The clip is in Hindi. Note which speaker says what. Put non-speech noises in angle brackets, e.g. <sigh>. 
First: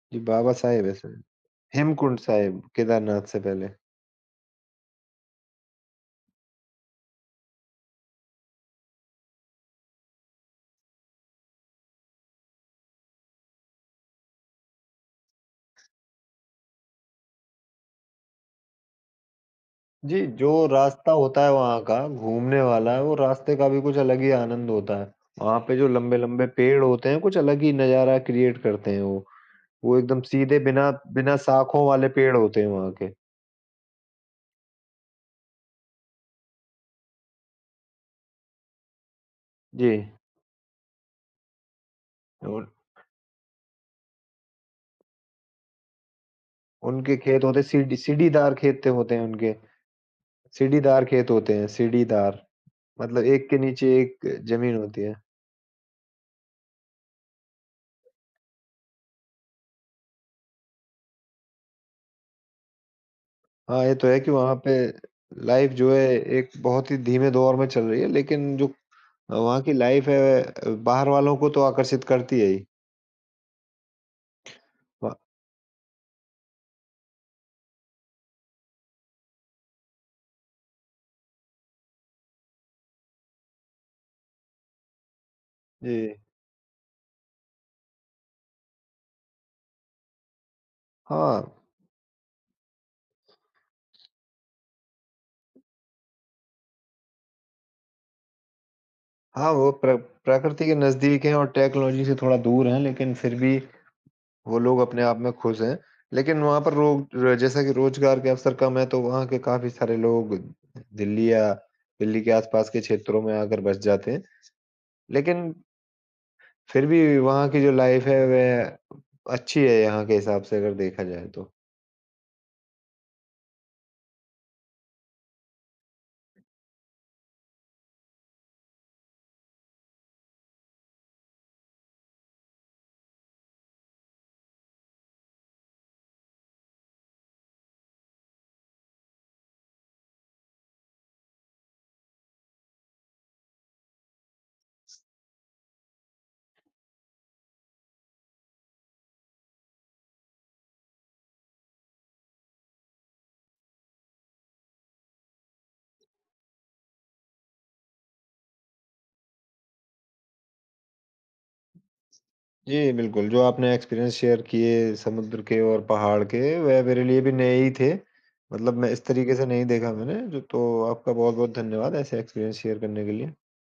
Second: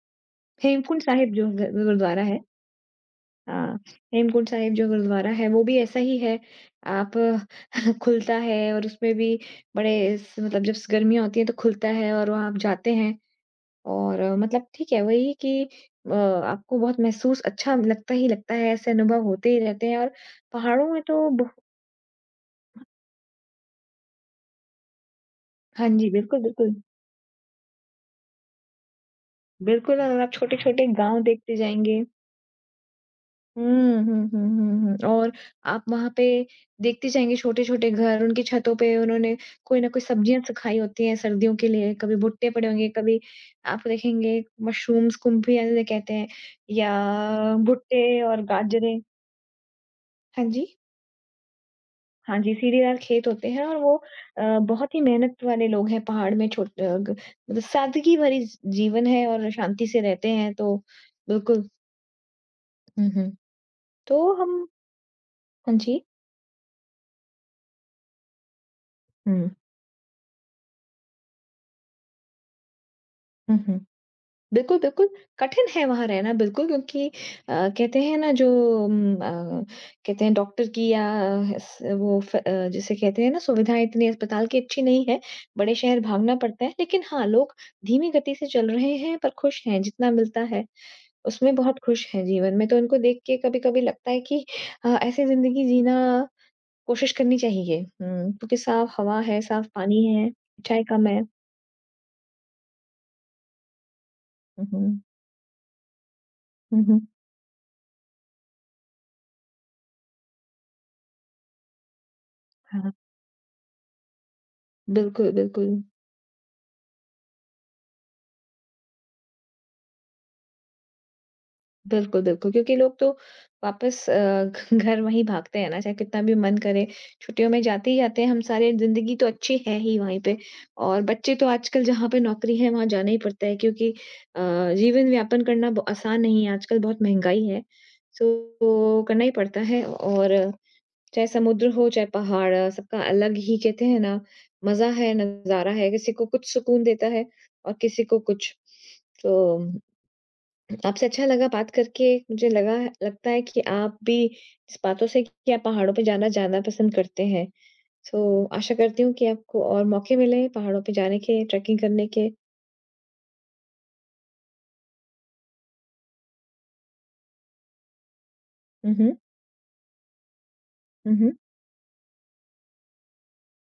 Speaker 1: जी, बाबा साहेब है
Speaker 2: हेमकुंड
Speaker 1: शायद।
Speaker 2: साहिब जो ज़
Speaker 1: हेमकुंड
Speaker 2: गुरुद्वारा है।
Speaker 1: साहेब, केदारनाथ से पहले।
Speaker 2: हाँ। हेमकुंड साहिब जो गुरुद्वारा है वो भी ऐसा ही है। आप खुलता है और उसमें भी बड़े स मतलब जस गर्मीयाँ होती है तो खुलता है और वहाँ आप जाते हैं। और मतलब ठीक है वही कि अ, आपको बहुत महसूस अच्छा लगता ही लगता है, ऐसे अनुभव होते ही रहते हैं। और
Speaker 1: जी, जो
Speaker 2: पहाड़ों में
Speaker 1: रास्ता
Speaker 2: तो
Speaker 1: होता है
Speaker 2: बहु
Speaker 1: वहाँ का घूमने
Speaker 2: <unintelligible>
Speaker 1: वाला, वो रास्ते का भी कुछ अलग ही आनंद होता है। वहाँ पे जो
Speaker 2: हाँ जी, बिल्कुल,
Speaker 1: लंबे-लंबे पेड़
Speaker 2: बिल्कुल।
Speaker 1: होते हैं, कुछ अलग ही नज़ारा क्रिएट करते हैं वो। वो
Speaker 2: बिल्कुल
Speaker 1: एकदम
Speaker 2: और आप
Speaker 1: सीधे
Speaker 2: छोटे-छोटे
Speaker 1: बिना
Speaker 2: गाँव
Speaker 1: बिना
Speaker 2: देखते
Speaker 1: शाखों
Speaker 2: जाएँगे।
Speaker 1: वाले पेड़ होते हैं वहाँ के।
Speaker 2: हुँ। हुँ, हुँ, हुँ, हुँ और आप वहाँ पे देखते जाएँगे छोटे-छोटे घर, उनकी छतों पे उन्होंने कोई न कोई
Speaker 1: जी।
Speaker 2: सब्जियाँ सुखाई होती है सर्दियों के लिए। कभी भुट्टे
Speaker 1: और
Speaker 2: पड़े होंगे, कभी आप देखेंगे मशरूम्स, कुम्फियाँ जिन्हे कहते हैं
Speaker 1: उनके खेत
Speaker 2: या
Speaker 1: होते हैं सीढ़ी
Speaker 2: भुट्टे और
Speaker 1: सीढ़ीदार खेत
Speaker 2: बाजरे।
Speaker 1: होते हैं उनके।
Speaker 2: हाँ जी।
Speaker 1: सीढ़ीदार खेत होते हैं
Speaker 2: हाँ
Speaker 1: सीढ़ीदार
Speaker 2: जी, सीढ़ीदार
Speaker 1: मतलब
Speaker 2: खेत होते
Speaker 1: एक के
Speaker 2: हैं और
Speaker 1: नीचे
Speaker 2: वो
Speaker 1: एक
Speaker 2: अ,
Speaker 1: ज़मीन
Speaker 2: बहुत ही
Speaker 1: होती है।
Speaker 2: मेहनत वाले लोग हैं पहाड़ में। छो अ, ग सादगी भरी स जीवन है और शांति से रहते हैं तो बिल्कुल। हुँ, हुँ।
Speaker 1: हाँ, ये तो है कि
Speaker 2: तो
Speaker 1: वहाँ
Speaker 2: हम
Speaker 1: पे लाइफ़
Speaker 2: हाँ
Speaker 1: जो है
Speaker 2: जी।
Speaker 1: एक बहुत ही धीमे दौर में चल रही है। लेकिन जो
Speaker 2: हुँ।
Speaker 1: वहाँ की लाइफ़ है, बाहर वालों को तो आकर्षित करती है ही।
Speaker 2: हुँ, हुँ। बिल्कुल-बिल्कुल।
Speaker 1: वा
Speaker 2: कठिन है वहाँ रहना बिल्कुल क्योंकि अ, कहते हैं ना जो उम, अ, कहते हैं डॉक्टर की या स वो अ अ, जिसे कहते हैं ना सुविधाएँ इतनी अस्पताल की अच्छी नहीं है, बड़े शहर
Speaker 1: जी।
Speaker 2: भागना पड़ता है। लेकिन हाँ, लोग धीमी गति से चल रहे हैं पर खुश हैं। जितना मिलता है,
Speaker 1: हाँ।
Speaker 2: उसमें बहुत खुश हैं जीवन में। तो उनको देख के कभी-कभी लगता है कि अ, ऐसी ज़िंदगी जीना कोशिश करनी चाहिए। हुँ, क्योंकि साफ़ हवा है,
Speaker 1: हाँ,
Speaker 2: साफ़
Speaker 1: वो प्र
Speaker 2: पानी है,
Speaker 1: प्रकृति के
Speaker 2: इच्छाएँ कम है।
Speaker 1: नज़दीक हैं और टेक्नोलॉज़ी से थोड़ा दूर हैं लेकिन फिर भी वो
Speaker 2: हुँ,
Speaker 1: लोग
Speaker 2: हुँ।
Speaker 1: अपने आप में खुश हैं। लेकिन वहाँ पर
Speaker 2: हुँ, हुँ।
Speaker 1: रो जैसा कि रोज़गार के अवसर कम है तो वहाँ के काफ़ी सारे लोग दिल्ली या दिल्ली के आसपास के
Speaker 2: हाँ।
Speaker 1: क्षेत्रों में आकर बस जाते हैं।
Speaker 2: बिल्कुल,
Speaker 1: लेकिन
Speaker 2: बिल्कुल।
Speaker 1: फिर भी वहाँ की जो लाइफ़ है, वह अच्छी है यहाँ के हिसाब से अगर देखा जाए तो।
Speaker 2: बिल्कुल, बिल्कुल क्योंकि लोग तो वापस अ, घ घर मे ही भागते हैं ना, चाहे कितना भी मन करे, छुट्टियों में जाते ही आते हैं हम सारे। जिंदगी तो अच्छी है ही वहीं पे और बच्चे तो आजकल जहाँ पे नौकरी है वहाँ जाना ही पड़ता है। क्योंकि अ, जीवन-यापन करना ब आसान नहीं है, आजकल बहुत महँगाई है सो ओ करना ही पड़ता है। और चाहे समुद्र हो, चाहे पहाड़ सबका अलग ही कहते हैं ना मज़ा है, नज़ारा है। किसी को कुछ सुकून देता है और किसी को कुछ। तो उ आपसे अच्छा लगा बात करके। मुझे लगा लगता है कि आप भी इस बातों से कि आप पहाड़ों पे जाना ज़्यादा पसंद करते हैं। सो आशा करती हूँ कि आपको और मौके मिले पहाड़ों पे जाने के, ट्रैकिंग करने के।
Speaker 1: जी बिल्कुल, जो आपने एक्सपीरियंस शेयर किए समुद्र के और पहाड़ के, वह मेरे लिए भी नए ही थे। मतलब मैं
Speaker 2: हुँ,
Speaker 1: इस
Speaker 2: हुँ।
Speaker 1: तरीक़े से नहीं देखा मैंने। तो आपका
Speaker 2: हुँ, हुँ।
Speaker 1: बहुत-बहुत धन्यवाद ऐसे एक्सपीरियंस शेयर करने के लिए।